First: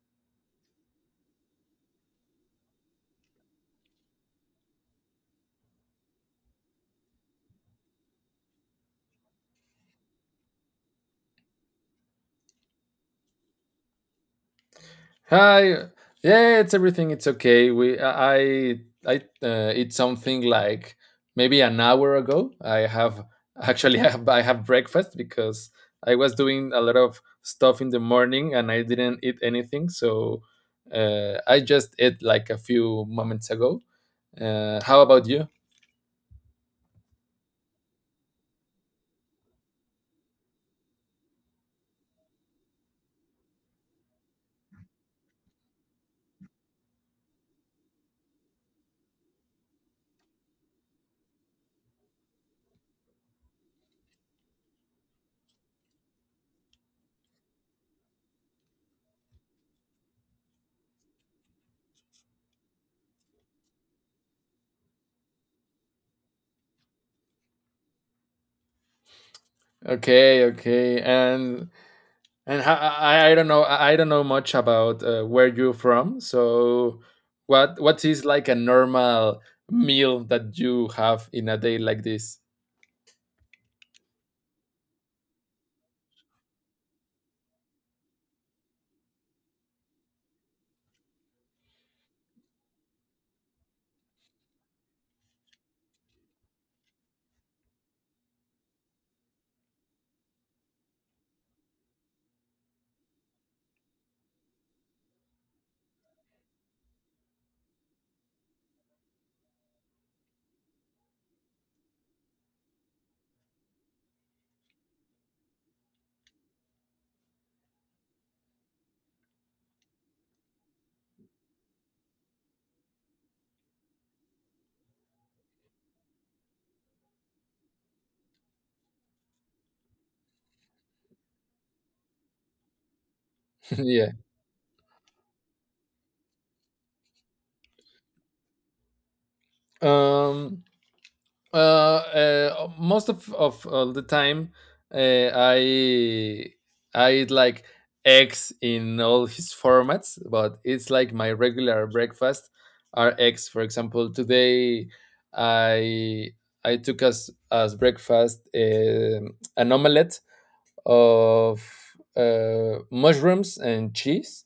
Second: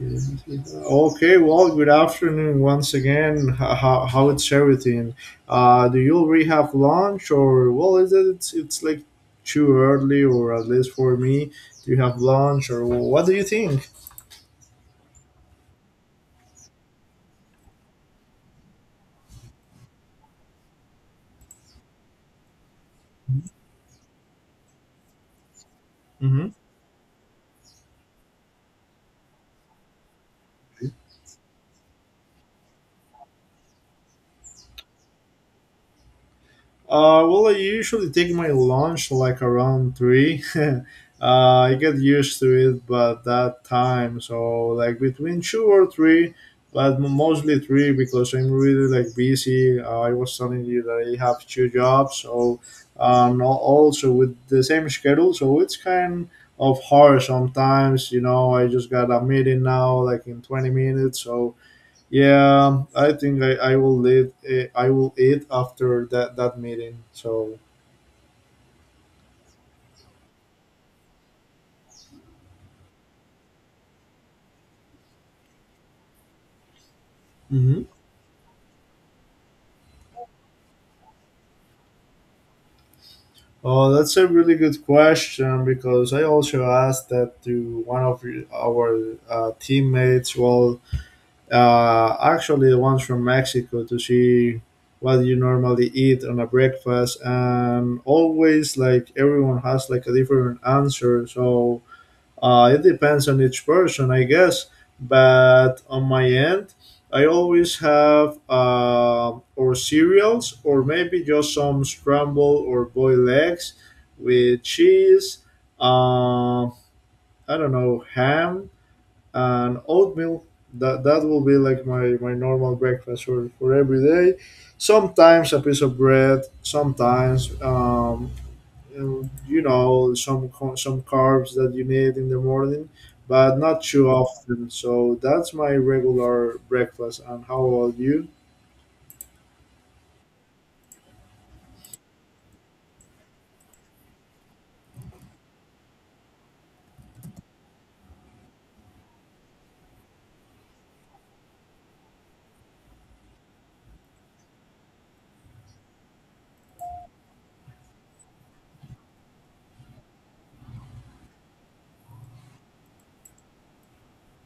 Okay, well, good afternoon once again. How it's everything? Do you already have lunch, or well, it's like too early, or at least for me? Do you have lunch, or well, what do you think? Hi. Yeah, it's everything. It's okay. We I it's something like maybe an hour ago. I have actually I have breakfast because I was Mm-hmm. doing a lot of stuff in the morning and I didn't eat anything. So I just ate like a few moments ago. How about you? Well, I usually take my lunch like around three. I get used to it, but that time, so like between two or three, but mostly three because I'm really like busy. I was telling you that I have two jobs, so also with the same schedule, so it's kind of hard sometimes. You know, I just got a meeting now, like in 20 minutes, so yeah, I think I will eat I will eat after that meeting. So Okay, okay. I don't know, I don't know much about where you're from. So what hmm. what is like a normal meal that you have in a day like this? Oh, that's a really good question because I also asked that to one of our teammates. Well, actually, the ones from Mexico to see what you normally eat on a breakfast, and always like everyone has like a different answer. So uh, it depends on each person, I guess. But on my end, I always have or cereals or maybe just some scramble or boiled eggs with cheese. Uh, I don't know, ham and oatmeal. That will be like my normal breakfast for every day. Sometimes a piece of bread. Sometimes some some carbs that you need in the morning but not too Yeah. often, so that's my regular breakfast. And how about you? Um Most of all the time, uh, i I eat like eggs in all his formats, but it's like my regular breakfast are eggs. For example, today i I took as breakfast an omelette of mushrooms and cheese.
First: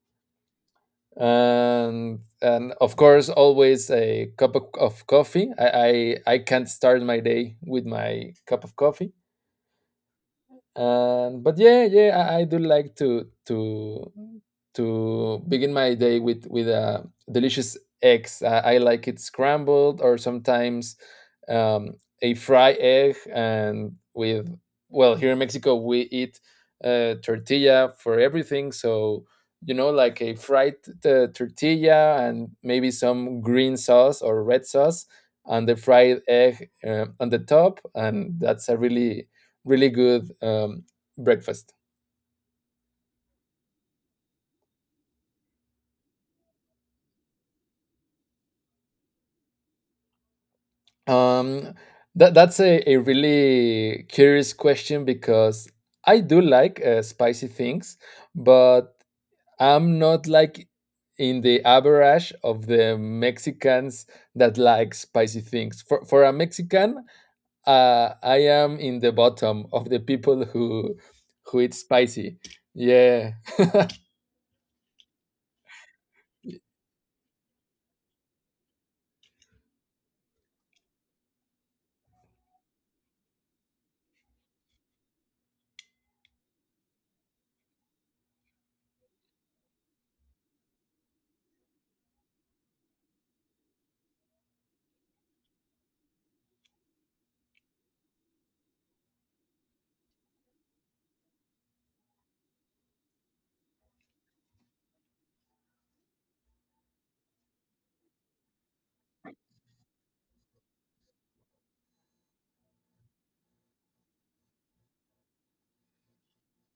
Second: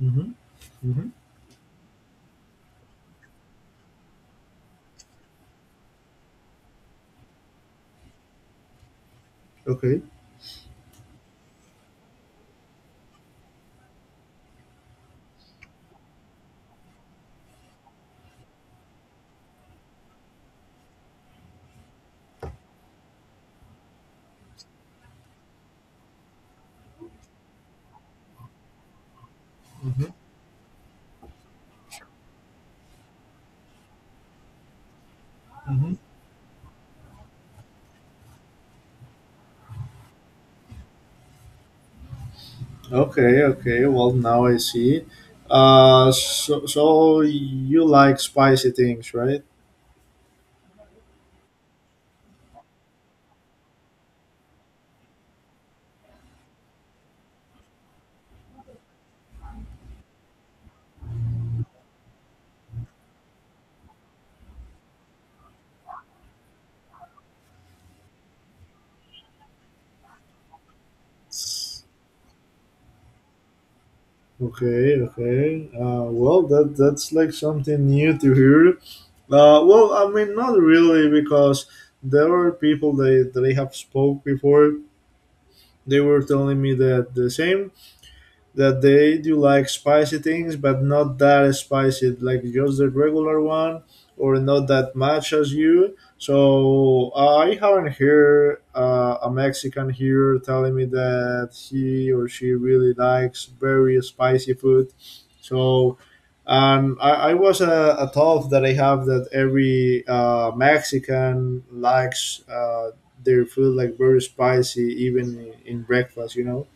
Mm-hmm. Mm-hmm. And of course, always a cup of coffee. I can't start my day with my cup of coffee. Okay. But yeah, I do like to begin my day with a delicious eggs. I like it scrambled, or sometimes um, a fry egg. And with, well, here in Mexico we eat tortilla for everything. So you know, Mm-hmm. like a fried tortilla and maybe some green sauce or red sauce and the Mm-hmm. fried egg on the top. And that's a really really good breakfast. Okay, okay, well, now I see. So you like spicy things, right? Um, that that's a really curious question because I do like spicy things, but I'm not like in the average of the Mexicans that like spicy things. For a Mexican, I am in the bottom of the people who eat spicy. Yeah, Okay, okay. Well, that that's like something new to hear. Well, I mean, not really, because there were people they that I have spoke before. They were telling me that the same, that they do like spicy things, but not that spicy, like just the regular one, or not that much as you. So I haven't heard a Mexican here telling me that he or she really likes very spicy food. So I was a thought that I have that every Mexican likes their food like very spicy, even in breakfast, you know?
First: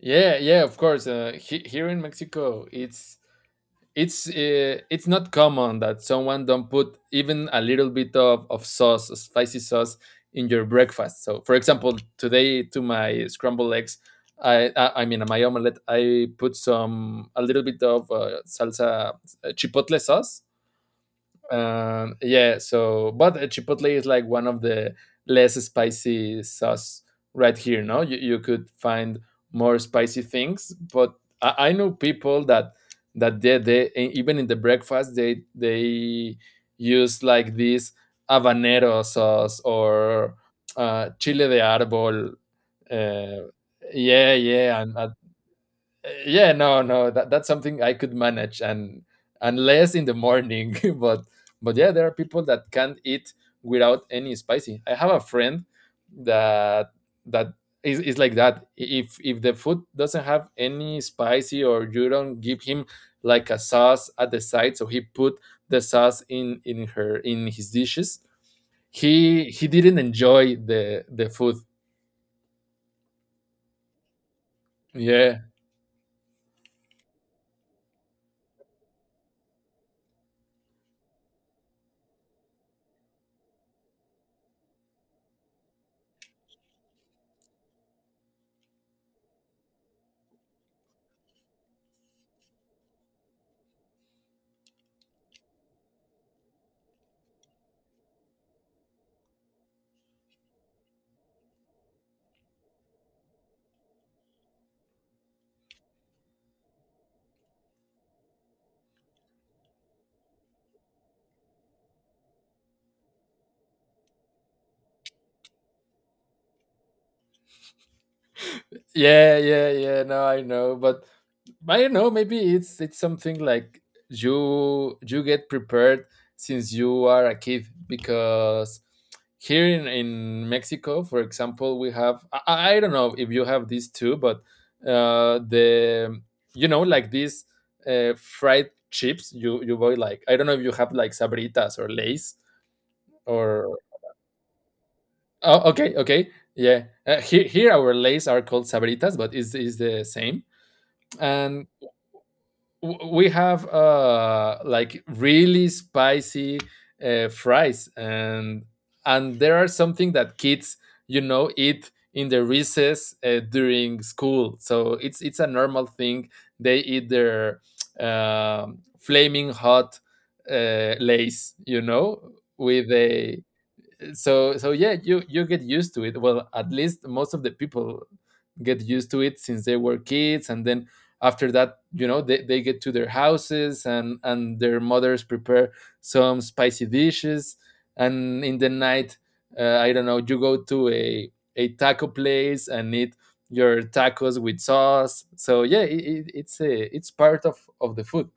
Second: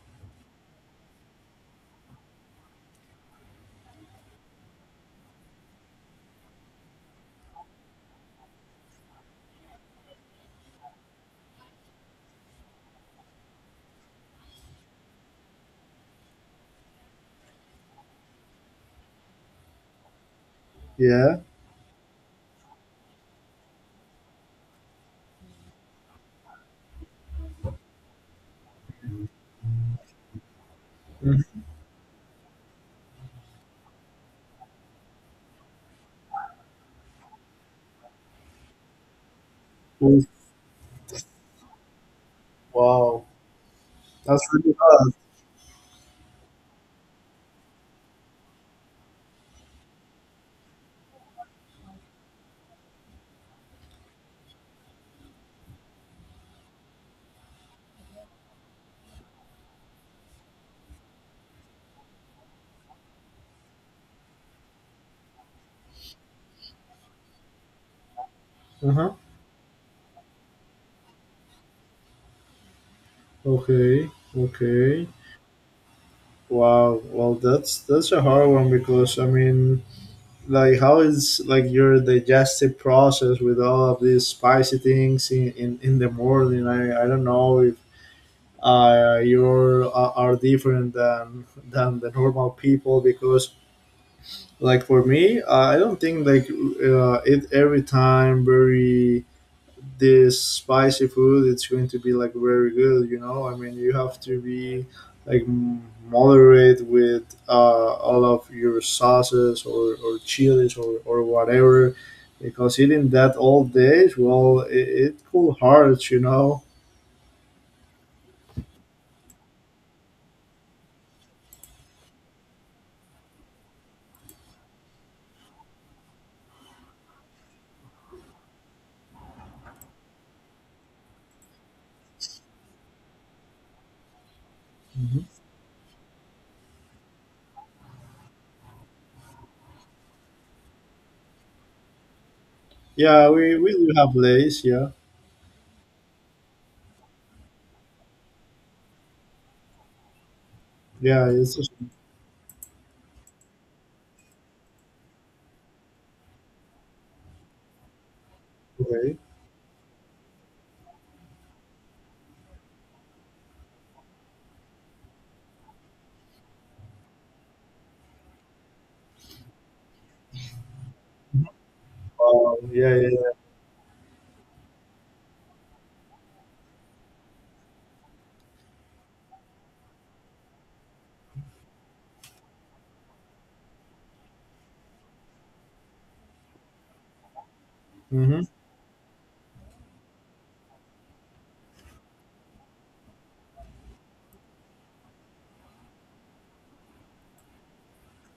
yeah, yeah. Of course, here in Mexico, it's not common that someone don't put even a little bit of sauce, of spicy sauce in your breakfast. So for example, today to my scrambled eggs, I mean my omelette, I put some a little bit of salsa, chipotle sauce. Yeah. Yeah, so but chipotle is like one of the less spicy sauce right here. No, you could find more spicy things, but Mhm. I know people that they e- even in the breakfast they use like this habanero sauce or chile de árbol. Wow, Uh, yeah, that's really yeah, and hard. yeah, no, that, that's something I could manage, and unless in the morning. But yeah, there are people that can't eat without any spicy. I have a friend that that is like that. If the food doesn't have any spicy, or you don't give him like a sauce at the side, so he put the sauce in her in his dishes, Uh huh. He didn't enjoy the food Okay. Okay. yeah Wow. Well, that's a hard one because I mean, like, how is like your digestive process with all of these spicy things in in the morning? I don't know if you're are different than the normal people, because like for me, I don't think like eat every time very this spicy food it's going to be like very good, you know. I mean, you have to be like moderate with all of your sauces, or chilies, or whatever, because eating that all day, well, it could hurt, you know. yeah yeah yeah no I know but I don't know. Maybe it's something like you get prepared since you are a kid because here in Mexico, for example, we have I don't know if you have these too, but Hmm. The you know like these fried chips you you buy like I don't know if you have like Sabritas or Lays Yeah, we, or we do have lace, yeah. oh okay okay yeah here here our Lays are called Sabritas, but is the same Yeah, it's and just w- we have like really spicy fries, okay. and there are something that kids you know eat in the recess during school. So it's a normal thing. They eat their flaming hot lace, you know, with Yeah, yeah. a so so yeah you get used to it well at least most of the people get used to it since they were kids and then after that you know they get to their houses and their mothers prepare some spicy dishes Yeah. and Mhm. in the night I don't know you go to a taco place and eat your tacos with sauce so yeah it, it's a it's part of the food.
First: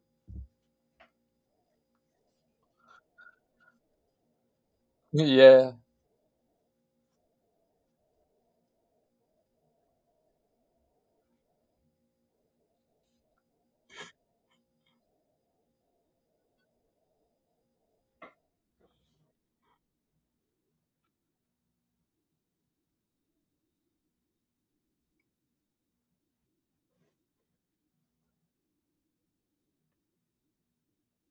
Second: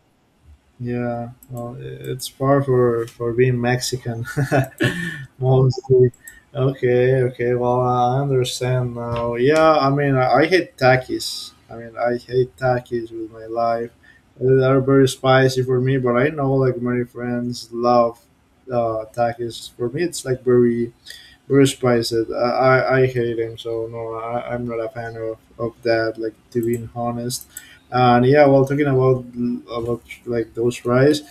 Yeah, well, it's far for being Mexican, Yeah, mostly. Okay, okay. Well, I understand now. Yeah, I mean, I hate takis. I mean, I hate takis with my life. They are very spicy for me, but I know like many friends love takis. For me, it's like very Bruce Prichett, I hate him, so no, I'm not a fan of that, like, to be honest. And yeah, well, talking about like, those fries,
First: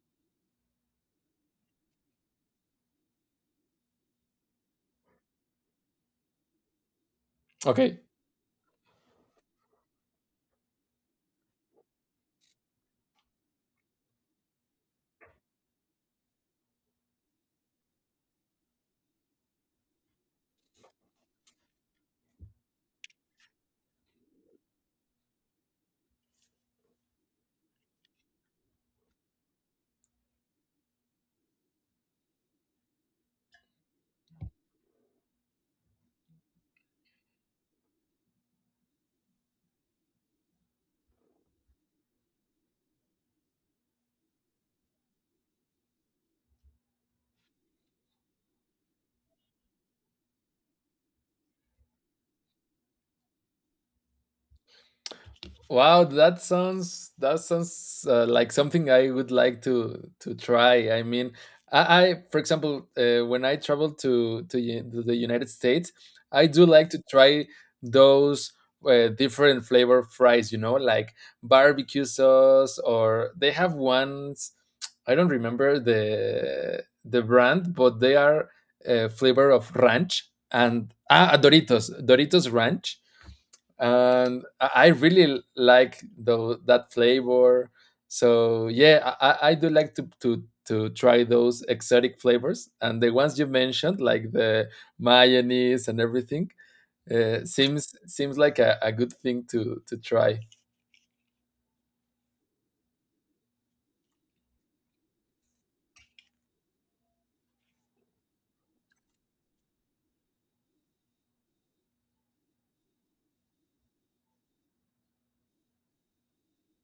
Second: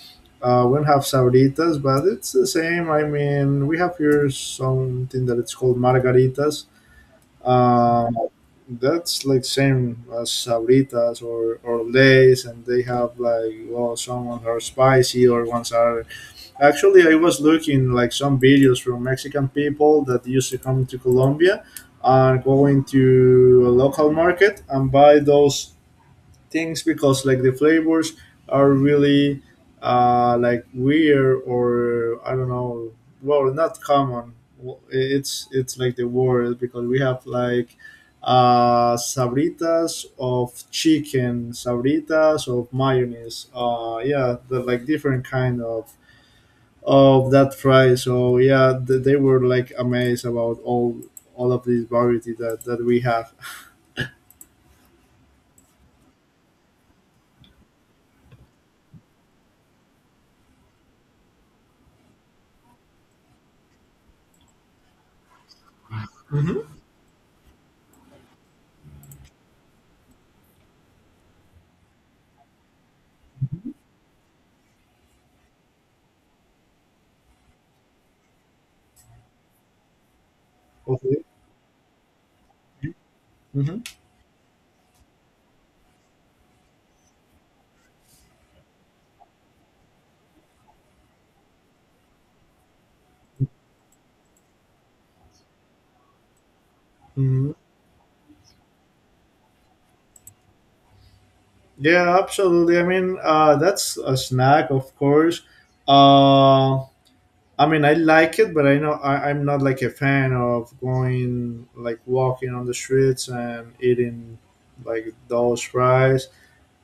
we don't have sabritas, but it's the same. I mean, we have here something that it's called margaritas. okay. Um, that's like same as sabritas, or lays, and they have like, well, some ones are spicy or ones are. Actually, I was looking like some videos from Mexican people that used to come to Colombia and go into a local market and buy those things because like the flavors are really like weird, or I don't know, well, not common. Well, it's like the word, because we have like sabritas of chicken, sabritas of mayonnaise. Yeah, the, like different kind of that fry. So yeah, they were like amazed about all of this variety that that we have. Wow, that sounds, that sounds like something I would like to try. I mean, I for example, when I travel U- to the United States, I Hmm. do like to try those different flavor fries. You know, like barbecue sauce, or they have ones. I don't remember the brand, but they are a flavor of ranch, and Of it. ah, Doritos, Doritos Ranch. Mhm. And I really like the, that flavor. So yeah, I do like to try those exotic flavors, and the ones you mentioned, like the mayonnaise and everything, Mhm. Seems like a good thing to try. Yeah, absolutely. I mean, that's a snack, of course. Uh, I mean, I like it, but I know I'm not like a fan of going like walking on the streets and eating like those fries.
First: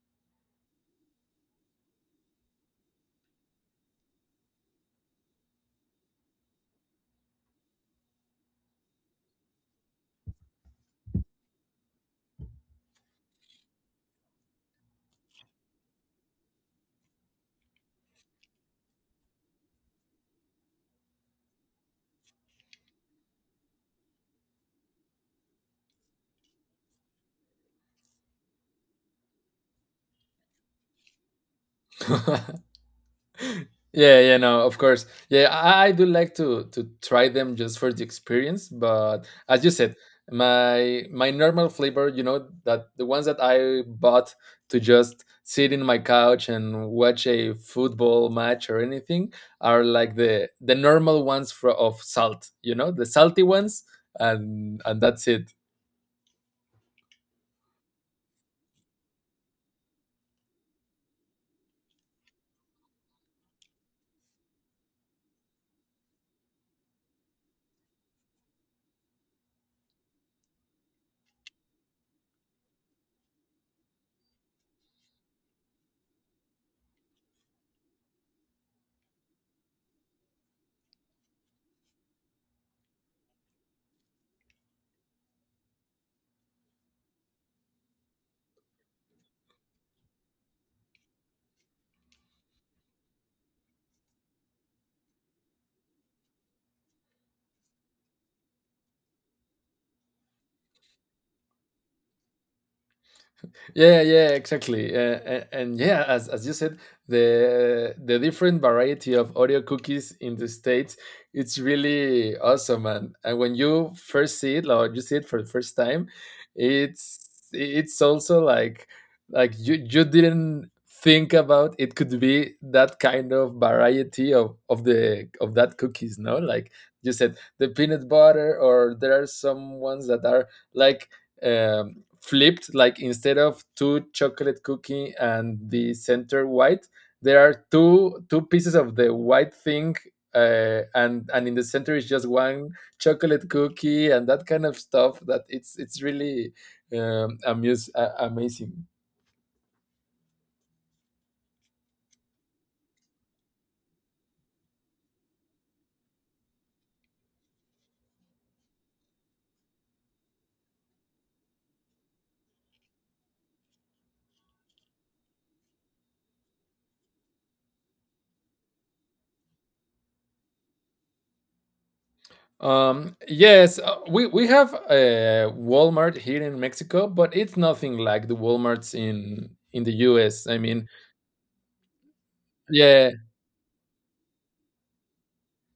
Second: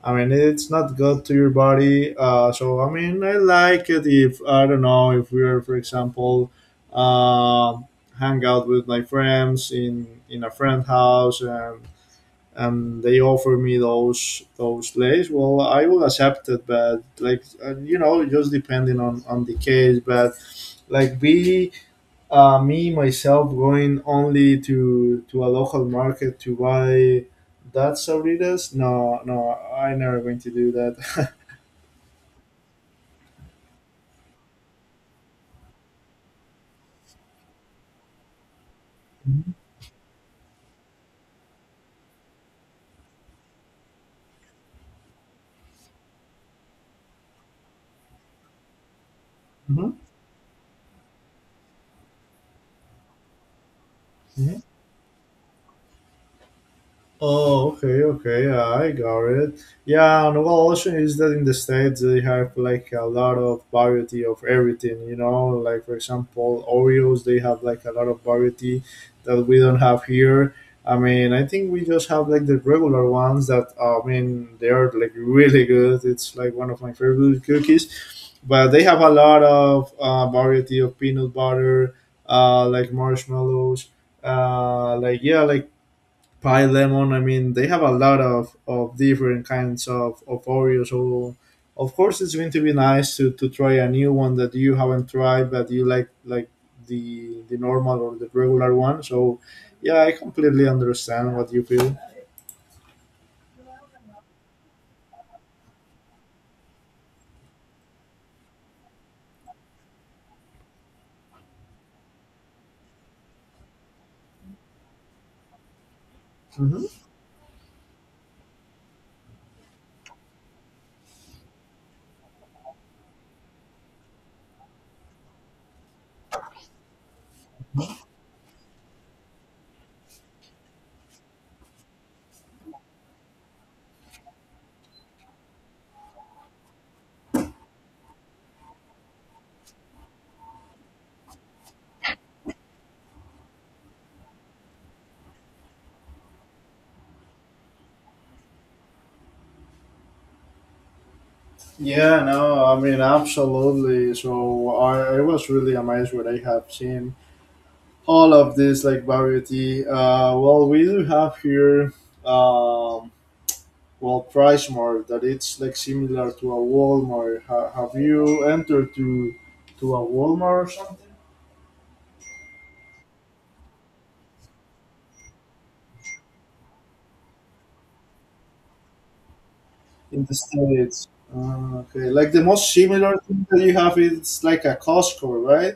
I mean, it's not good to your body. So I mean, I like it if I don't know if we're, for example, um, hang out with my friends in a friend house and they offer me those plays. Well, I will accept it, but like you know, just depending on the case. But like, be me myself going only to a local market to buy that sabritas, no, no, I never going to do that. Yeah, yeah, no, of course. Yeah, I do like to try them just for the experience. But as you said, my normal flavor, you know, that the ones that I bought to just sit in my couch and watch a football match or anything, are Mhm. like the normal ones, for, of salt, you know, the salty ones. Mhm. And that's it. Oh, okay, okay, yeah, I got it. Yeah, and one option is that in the States they have like a lot of variety of everything, you know, like for example, Oreos, they have like a lot of variety that we don't have here. I mean, I think we just have like the regular ones that, I mean, they're like really good. It's like one of my favorite cookies, but they have a lot of variety of peanut butter, like marshmallows, like, yeah, like pie lemon. I mean, they have a lot of different kinds of oreos, so of course it's going to be nice to try a new one that you haven't tried, but you like the normal or the regular one. So yeah, I completely understand what you feel. Yeah, yeah, yeah, exactly. And yeah, as you said, the different variety of Oreo cookies in the States, it's really awesome. And when you first see it, or you see it for the first time, Hmm. it's also like you didn't think about it could be that kind of variety of the of that cookies, no? Like you said, the peanut butter. Or there are some ones that are like um, flipped, like instead of two chocolate cookie and the center white, there are two pieces of the white thing and in the center is just one chocolate cookie, and that kind of stuff. That it's really amazing. Yeah, no, I mean, absolutely. So I was really amazed what I have seen, all of this like variety. Well, we do have here um, well, PriceMart, that it's like similar to a Walmart. Have you entered to a Walmart or something Yes, we have a Walmart here in Mexico, but it's nothing like the WalMarts in the in the US. I mean, states? Okay, like the most yeah. similar thing that you have is like a Costco, right?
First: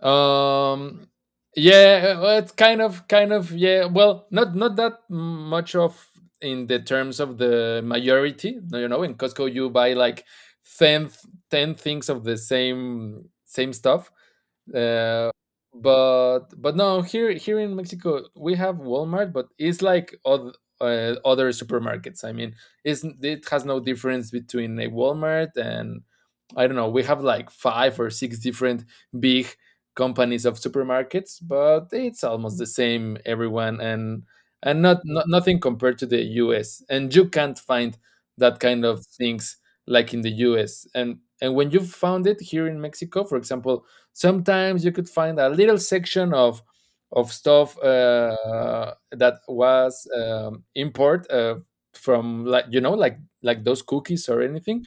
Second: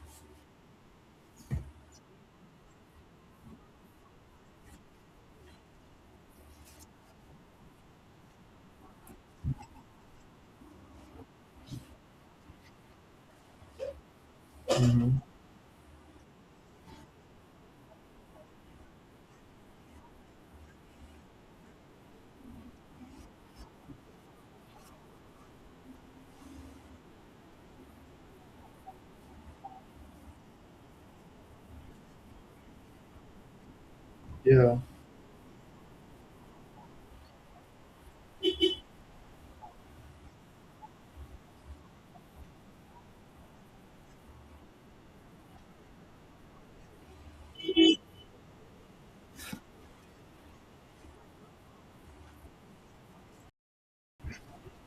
Um, yeah, well, it's kind of, yeah. Well, not not that much of, in the terms of the majority, no. You know, in Costco you buy like 10 10 things of the same stuff. Hmm. Uh, but but no, here, here in Mexico we have Walmart, but it's like other other supermarkets. I mean, it's, it has no difference between a Walmart and, I don't know. We have like five or six different big companies of supermarkets, but it's almost the same, everyone. and Yeah. and not, not nothing compared to the US. And you can't find that kind of things like in the US. And when you found it here in Mexico, for example, sometimes you could find a little section of stuff that was import, from, like, you know, like those cookies or anything,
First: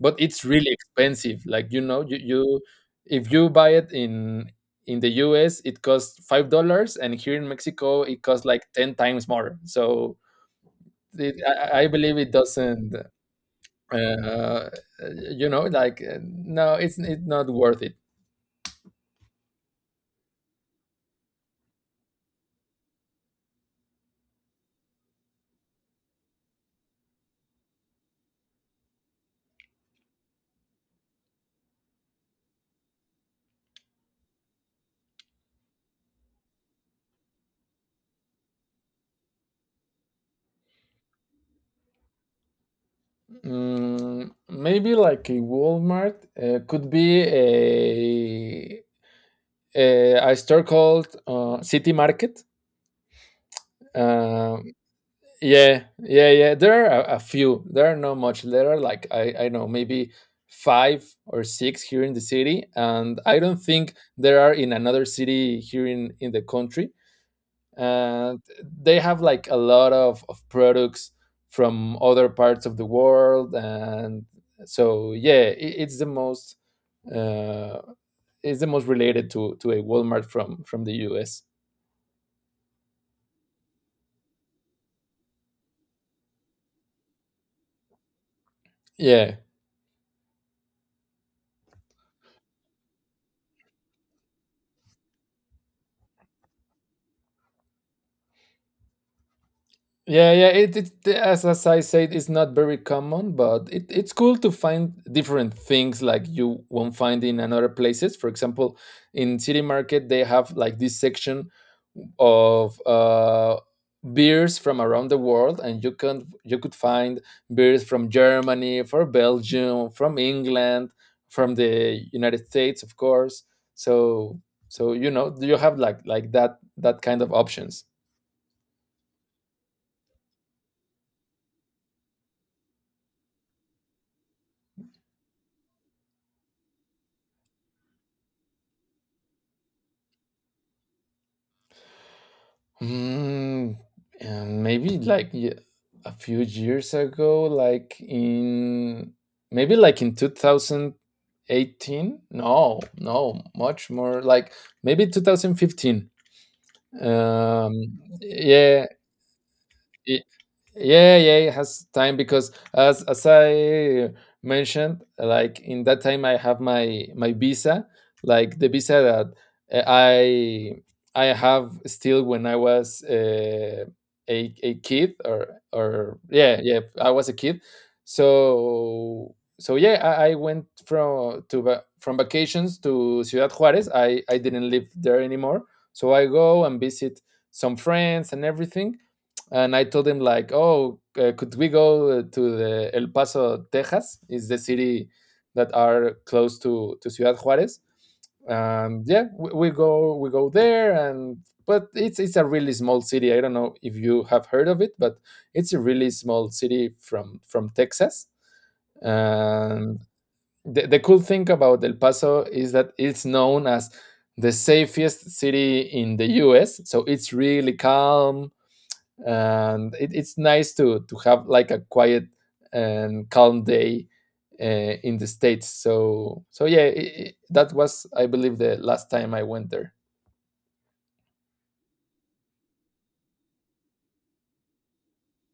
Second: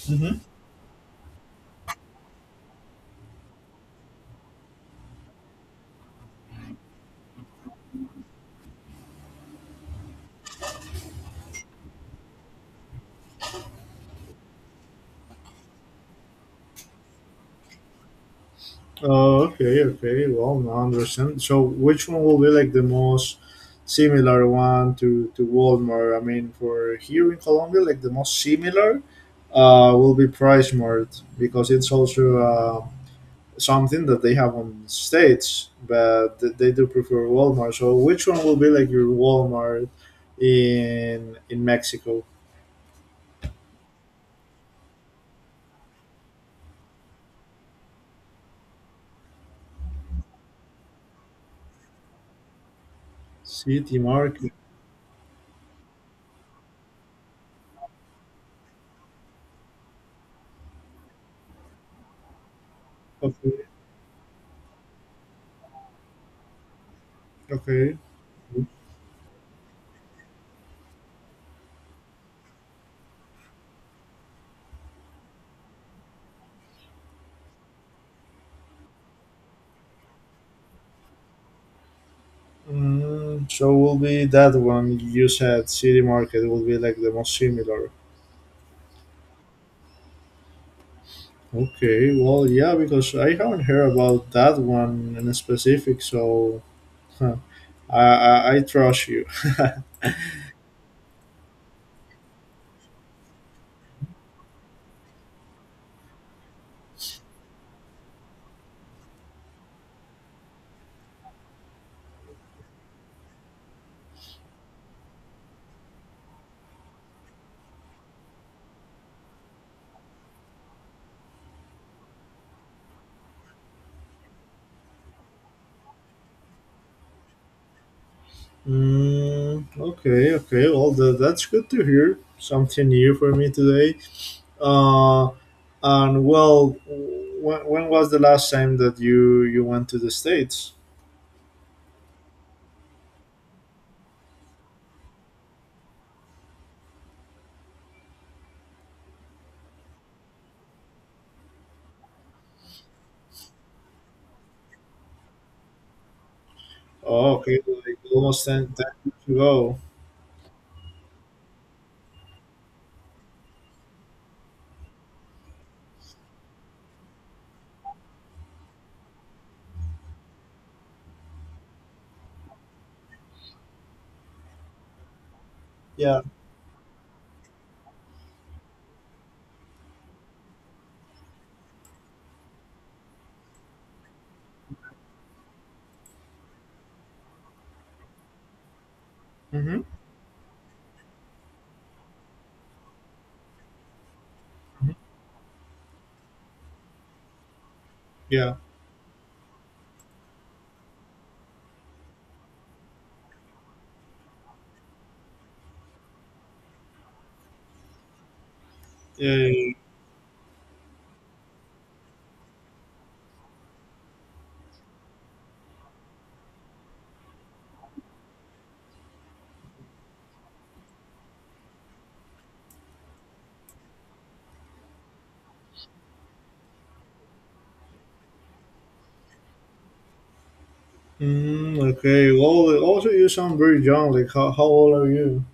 but it's really expensive. Like, you know, you if you buy it in the US it costs $5, and here in Mexico it costs like ten times more. So it, I believe it doesn't. Uh, you know, like, no, it's not worth it. Okay, okay. Well, now I understand. So, which one will be like the most similar one to Walmart? I mean, for here in Colombia, like the most similar will be Price Mart, because it's also a something that they have on states, but they do prefer Walmart. So which one will be like your Walmart in Mexico? Mm, maybe like a Walmart, could be a store called City Market. City Market. Uh, Yeah, yeah, yeah. There are a few. There are not much. There are like, I know maybe five or six here in the city, and I don't Okay. think there are in another city here in the country. Okay. And they have like a lot of products from other parts of the world. And So yeah, uh, it's the most related to a Walmart from the U.S. Mm, so will be that one you said, City Market, will be like the most similar. Yeah. Okay, well, yeah, because I haven't heard about that one in specific, so huh, I trust you. Yeah, yeah. It as I said, it's not very common, but it, it's cool to find different things like you won't find in another places. For example, in City Market, they have like this section of beers from around the world, and you could find beers from Germany, from Belgium, from England, from the United States, of course. So so you know, you have like that, that kind of options. Mm, okay, okay. Well, that's good to hear. Something new for me today. Uh, and well, when was the last time that you went to the states? Mm, and maybe like, ye- a few years ago, like in, maybe like in 2018. No, no, much more, like maybe 2015. Oh, okay, like almost ten, ten Yeah, years ago. yeah, yeah it has time because as I mentioned, like in that time I have my visa, like the visa that I have still when I was a kid or, Yeah. yeah, yeah, I was a kid. So so yeah, I went from, to va-, from vacations to Ciudad Juarez. I didn't live there anymore, so I go and visit some friends and everything. And Mm-hmm. I told him like, "Oh, could we go to the El Paso, Texas? Is the Mm-hmm. city that are close to Ciudad Juarez?" Yeah. Yeah, We go there. And But it's a really small city. I don't know if you have heard of it, but it's a really small city from Texas. Yeah. Yeah, yeah. And the cool thing about El Paso is that it's known as the safest city in the U.S. So it's really calm and it's nice to have like a quiet and calm day in the states. So so yeah, I that was I believe the last time I went there. Mm, okay. Well, also you sound very young. Like, how old are you?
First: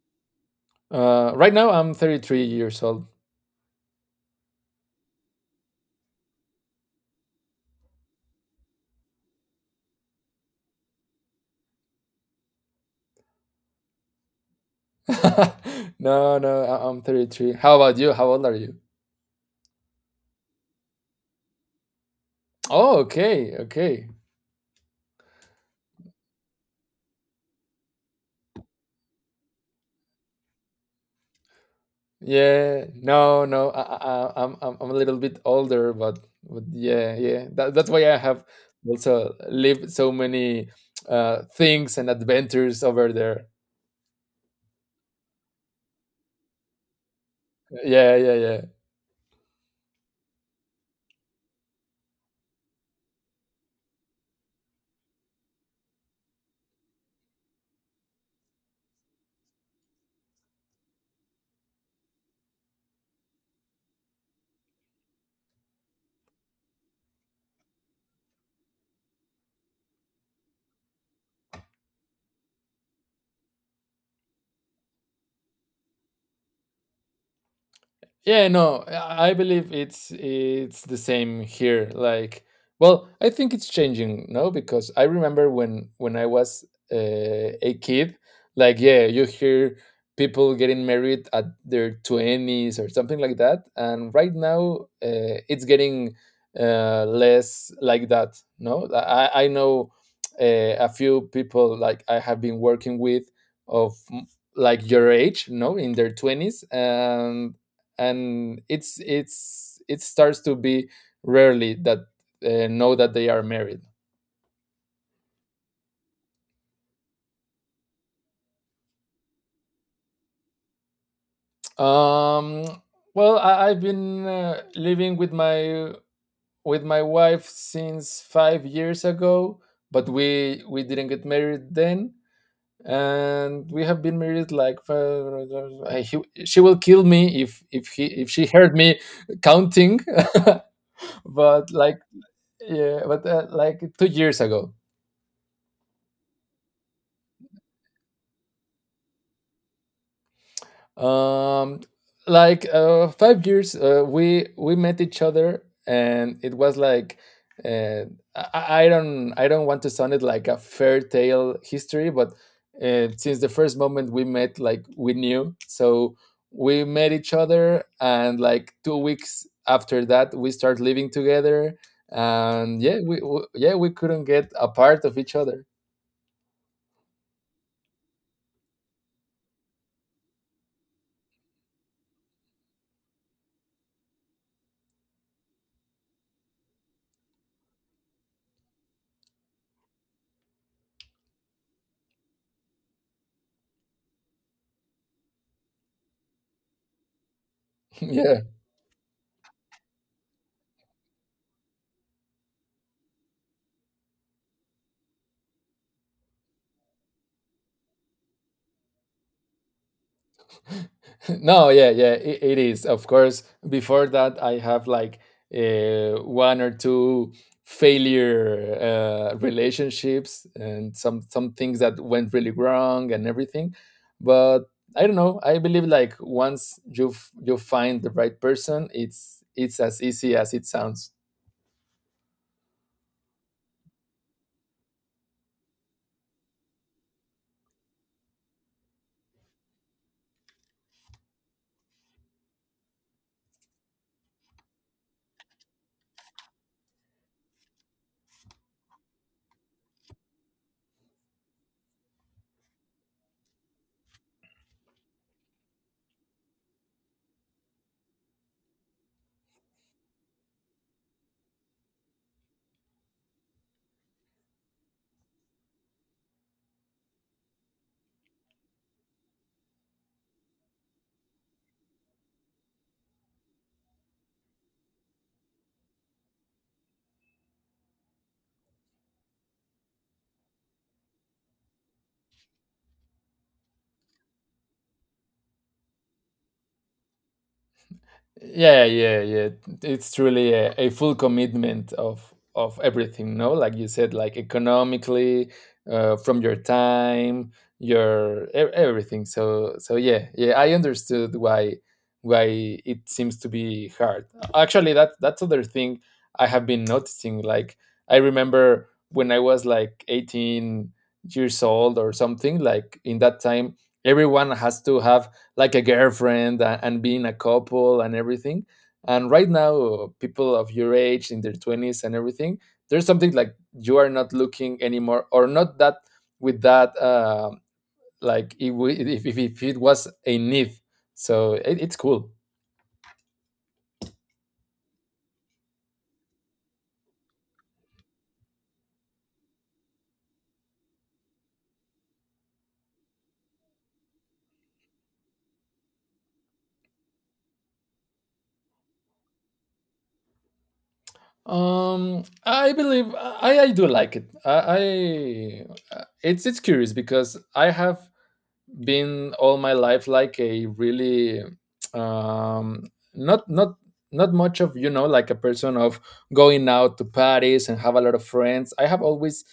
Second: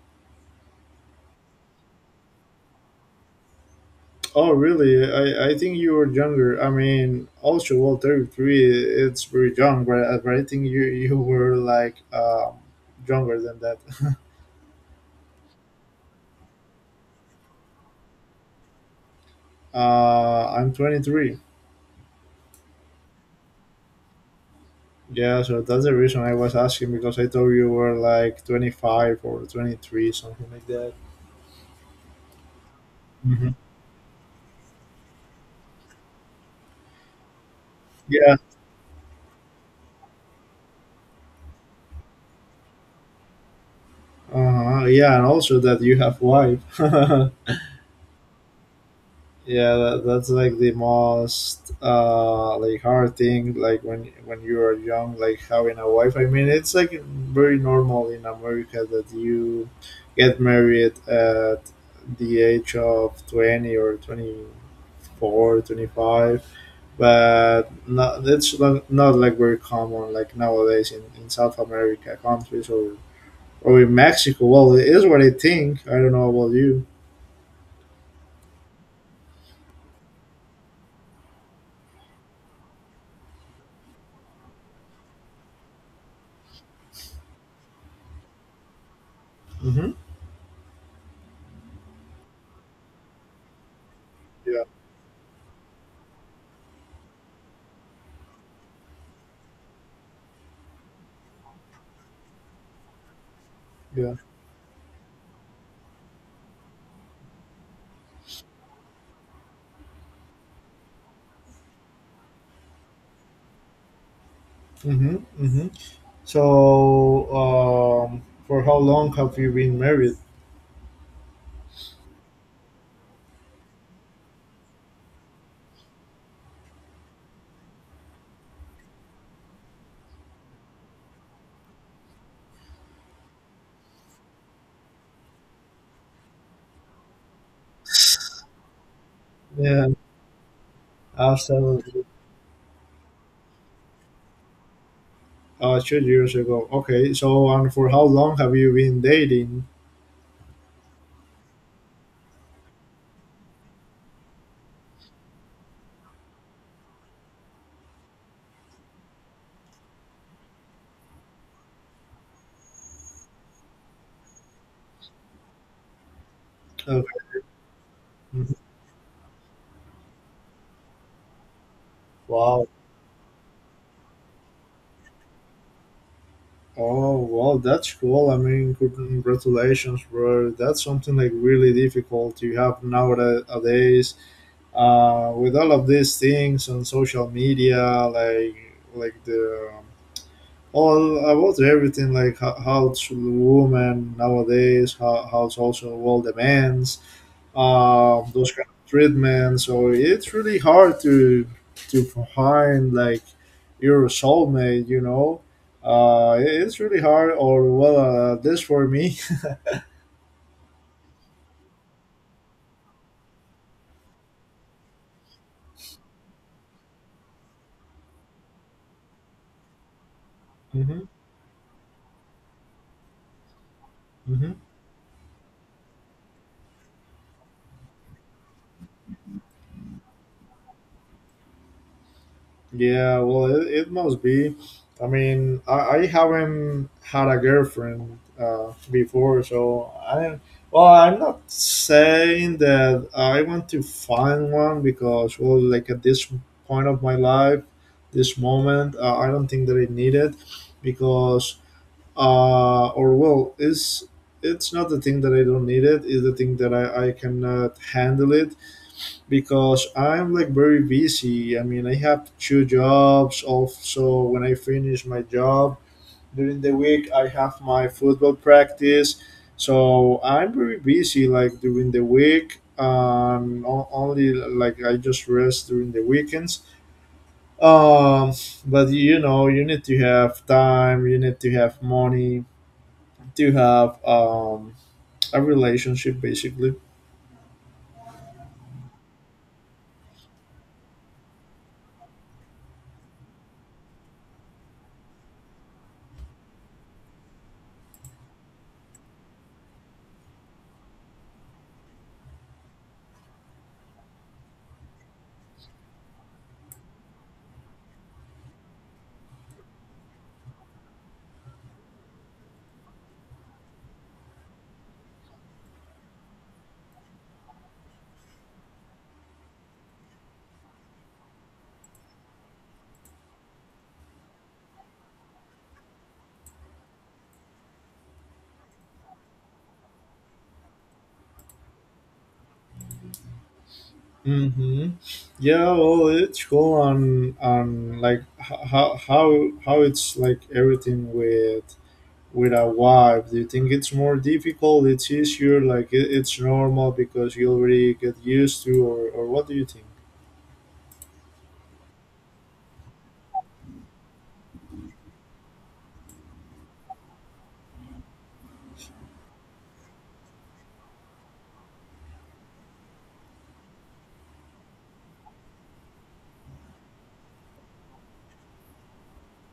Right now I'm 33 years old. Oh, really? I think you were younger. I mean, also, well, 33, it's very young, but, but I think you, you were like younger than that. no no, I- I'm 33. How about you? How old are you? I'm 23. Oh, okay, okay. Yeah, so that's the reason I was asking because I thought you were like 25 or 23, something like that. Yeah, no, Hmm. no, I- I'm a little bit older, but yeah, yeah, that's why I Yeah. have also lived so many things and adventures over there. Uh-huh. Yeah, and also that you have wife. Yeah, yeah, yeah. Yeah, that, that's like the most uh, like hard thing, like when you are young like having a wife. I mean, it's like very normal in america that you get married at the age of 20, or 24, 25. But not, that's not, not like very common like nowadays in south america countries, or in mexico, well, it is what I think, I don't know about you. Yeah, no, I believe it's the same here. Like, well, I think it's changing, no, because I remember when I was a kid, like, yeah, you hear Hmm. people getting married at their twenties or something like that, and right Yeah, now it's getting less like that. No, I know a few people like I have been working with of yeah. like your age, no, in their twenties, and it's it starts to be rarely that know that they are married. Hmm, hmm. So, for how long have you been married? Um, well, I've been living with my wife since 5 years ago, but we didn't get married then, and we have been married for- she will kill me if he if she heard me Yeah, counting, after but like yeah, but like 2 years ago. 2 years ago. Okay, so and for how long have you been dating? Um, like 5 years, we met each other, and it was like uh, I don't want to sound it like a fairy tale history, but since the first moment we met, like we knew. So we met each Okay. other, and Mhm. like 2 weeks after that, we start living together, Wow. and yeah, we couldn't get apart of each other. Oh, well, that's cool. I mean, congratulations, bro. That's something like really difficult you have nowadays. With all of these things on social media, like like the all about everything like how should a woman nowadays, how social world demands yeah. those kind of treatments, so it's really hard to find like your soulmate, you know, it's really hard, or well this for me. No, yeah, yeah, it is. Of course, before that, I have like one or two failure relationships and Hmm. Some things that went really wrong and everything. But I don't know. I believe like once you find the right person, it's as easy as it sounds. Yeah, well, it must be. I mean, I haven't had a girlfriend before, so I. Well, I'm not saying that I want to find one because, well, like at this point of my life, this moment, I don't think that I need it, because, or well, it's not the thing that I don't need it. It's the thing that I cannot handle it because I'm like very busy. I mean, I have two jobs. Also, when I finish my job during the week, I have my football practice. So I'm very busy like during the week. Only like I just rest during the weekends. Um, but you know, you need to have time. You need to have money to have um, a relationship, basically. Yeah, yeah, yeah, it's truly a full commitment of everything, no, like you said, like economically, from your time, everything. So so yeah, yeah, I understood why it seems to be hard. Actually, that's other thing I have been noticing. Like, I remember when I was like 18 years old or something, like in that time everyone has to have like a girlfriend and being a couple and everything. And right now, people of your age in their 20s and everything, there's something like you are not looking anymore or not that with that, um, like if, we, if it was a need. So it's cool. Mm-hmm. Yeah, well, it's cool, and like how how it's like everything with a wife. Do you think it's more difficult? It's easier, like it's normal because you already get used to, or what do you think? I believe I do like it. I it's curious because I have been all my life like a really um not not not much of, you know, like a person of going out to parties and have a lot of friends. I have always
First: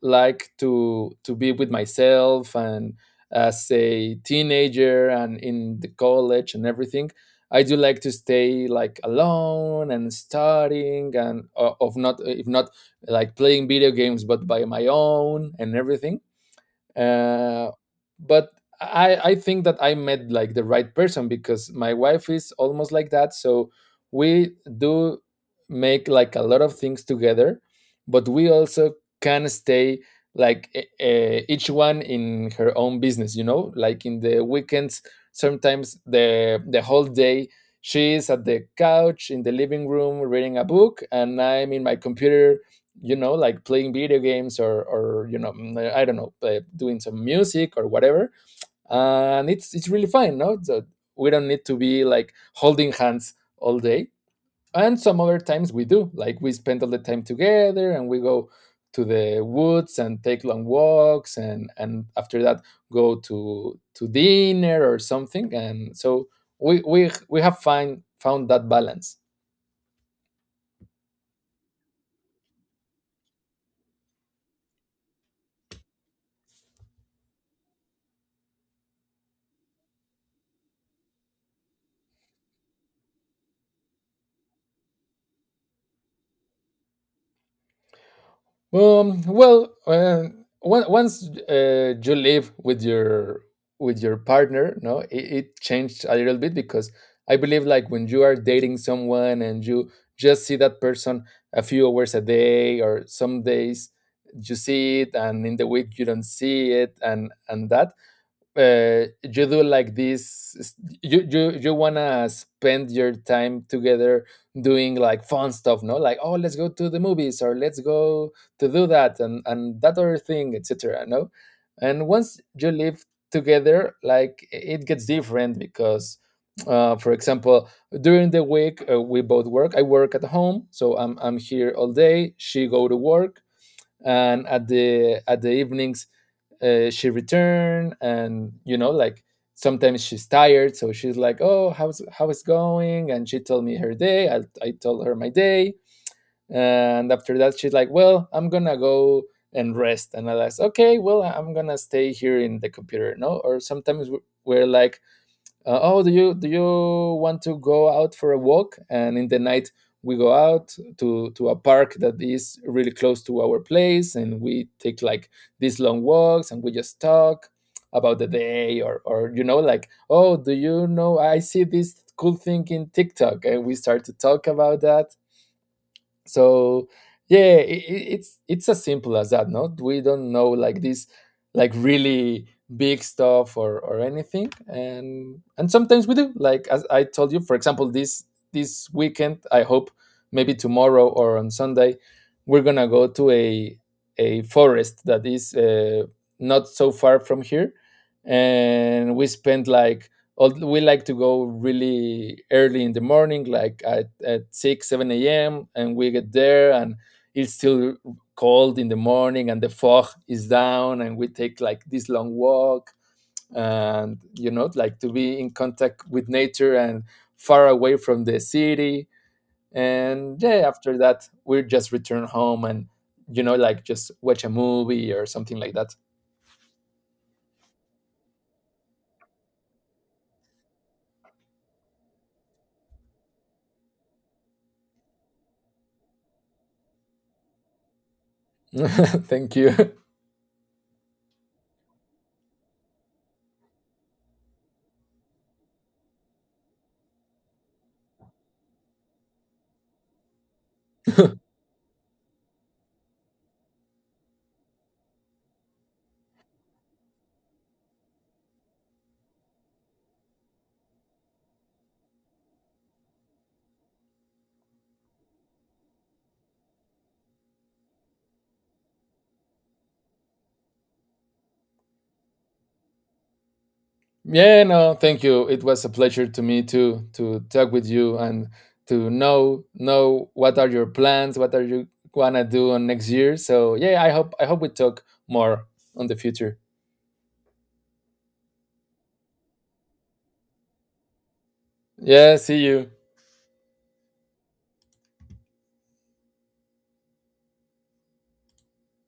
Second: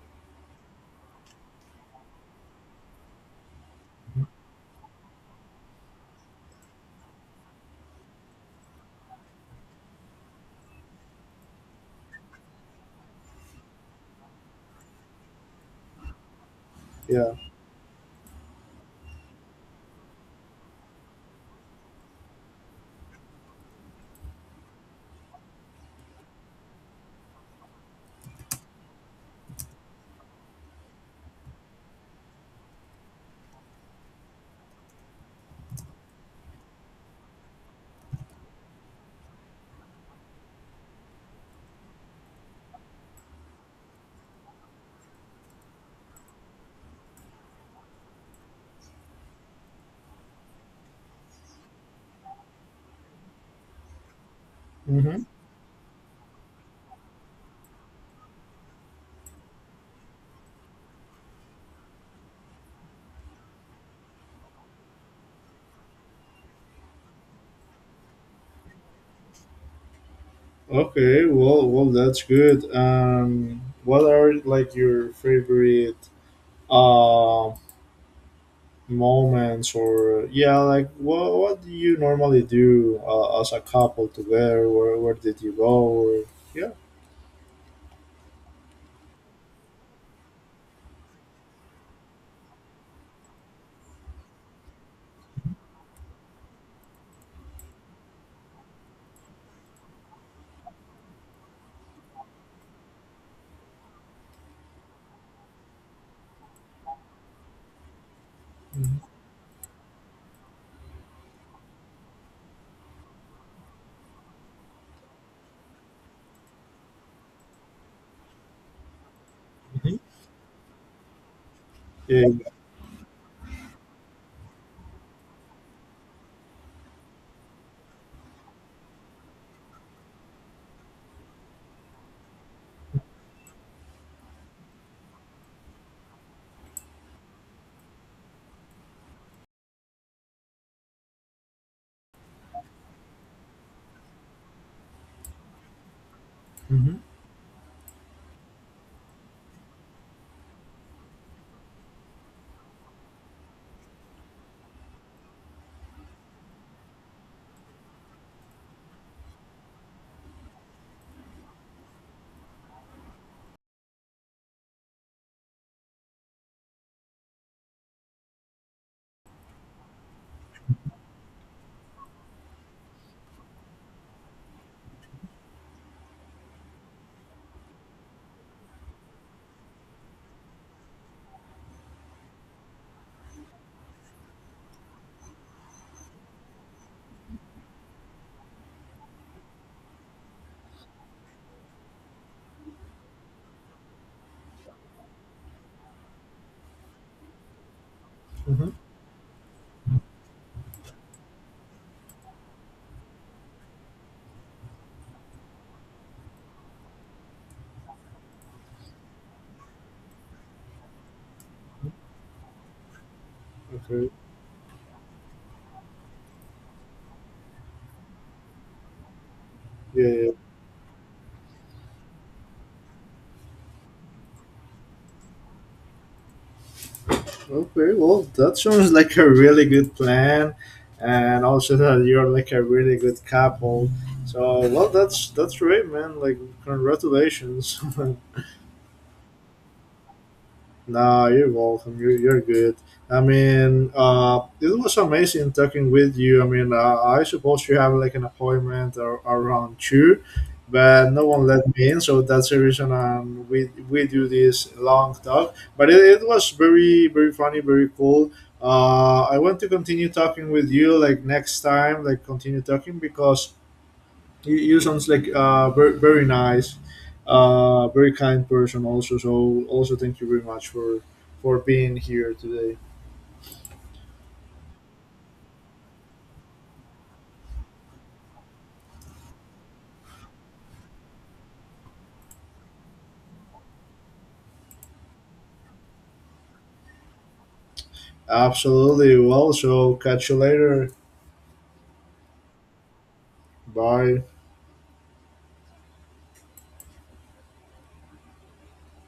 liked to be with myself, and as a teenager and in the college and everything, I do like to stay like alone and studying and of not like playing video games but by my own and everything. Yeah. uh, but I think that I met like the right person because my wife is almost like that. So we do make like a lot of things together, but we also can stay like each one in her own business. You know, like in the weekends, sometimes the whole day she is at the couch in the living room reading a book, and I'm in my computer, you know, like playing video games or you know, I don't know, doing some music or whatever. And it's really fine, no. So we don't need to be like holding hands all day, and some Mm-hmm. other times we do like we spend all the time together and we go to the woods and take long walks, and after that go to dinner or something. And so we have find found that balance. Okay. Well, well, that's good. What are like your favorite um, moments, or yeah, like what do you normally do as a couple together, where did you go? Or yeah. Well, once you live with your partner, no, it changed a little bit because I believe like when you are dating someone and you just see that person a few hours a day or some days you see it, and in the week you don't see it, and that Mm-hmm. You do like you want to spend your time together doing like fun stuff, no, like, oh, let's go to the movies or let's go to do that and that other thing, etc., no. And Yeah. once you live together, like it gets different because for example, during the week we both work. I work at home, so I'm here all day. She go to work, and at the evenings she returned, and you know, like sometimes she's tired, so she's like, oh, how is going, and she told me her day. I told her my day, Mm-hmm. and after that she's like, well, I'm gonna go and rest. And I was like, okay, well, I'm gonna stay here in the computer, no. Or sometimes we're like, oh, do you want to go out for a walk. And in the night we go out to a park that is really close to our place, and we take like these long walks, and we just talk about the day or you know, like, oh, do you know, I see this cool thing in tiktok, and we start to talk about that. So yeah, it's as simple as that. Not we don't know like this like really big stuff or anything. And sometimes we do, like as I told you, for example, this weekend I hope maybe tomorrow or on Sunday we're gonna go to a forest that is not so far from here. Mm-hmm. And we spent like we like to go really early in the morning, like at 6 or 7 a.m., and we get there, and it's still cold in the morning, and the fog is down, and we take like this long walk, Okay. and you know, like to be in contact with nature and far away from the city. Yeah, yeah. And yeah, after that we just return home and you know like just watch a movie or something like that. Okay, well, that sounds like a really good plan, and also that you're like a really good couple, so well, that's great, man. Like congratulations. thank you. Nah, you're welcome. You're good. I mean, it was amazing talking with you. I mean, I suppose you have like an appointment or, around two, but no one let me in, so that's the reason we do this long talk. But it was very very funny, very cool. I want to continue talking with you like next time, like continue talking because you sounds like very, very nice very kind person also, so also thank you very much for being here today. Yeah, no, thank you. It was a pleasure to me to talk with you and to know what are your plans, what are you gonna do on next year. So yeah, I hope we talk more on the future. Absolutely. Well, so catch you later. Yeah, see you. Bye.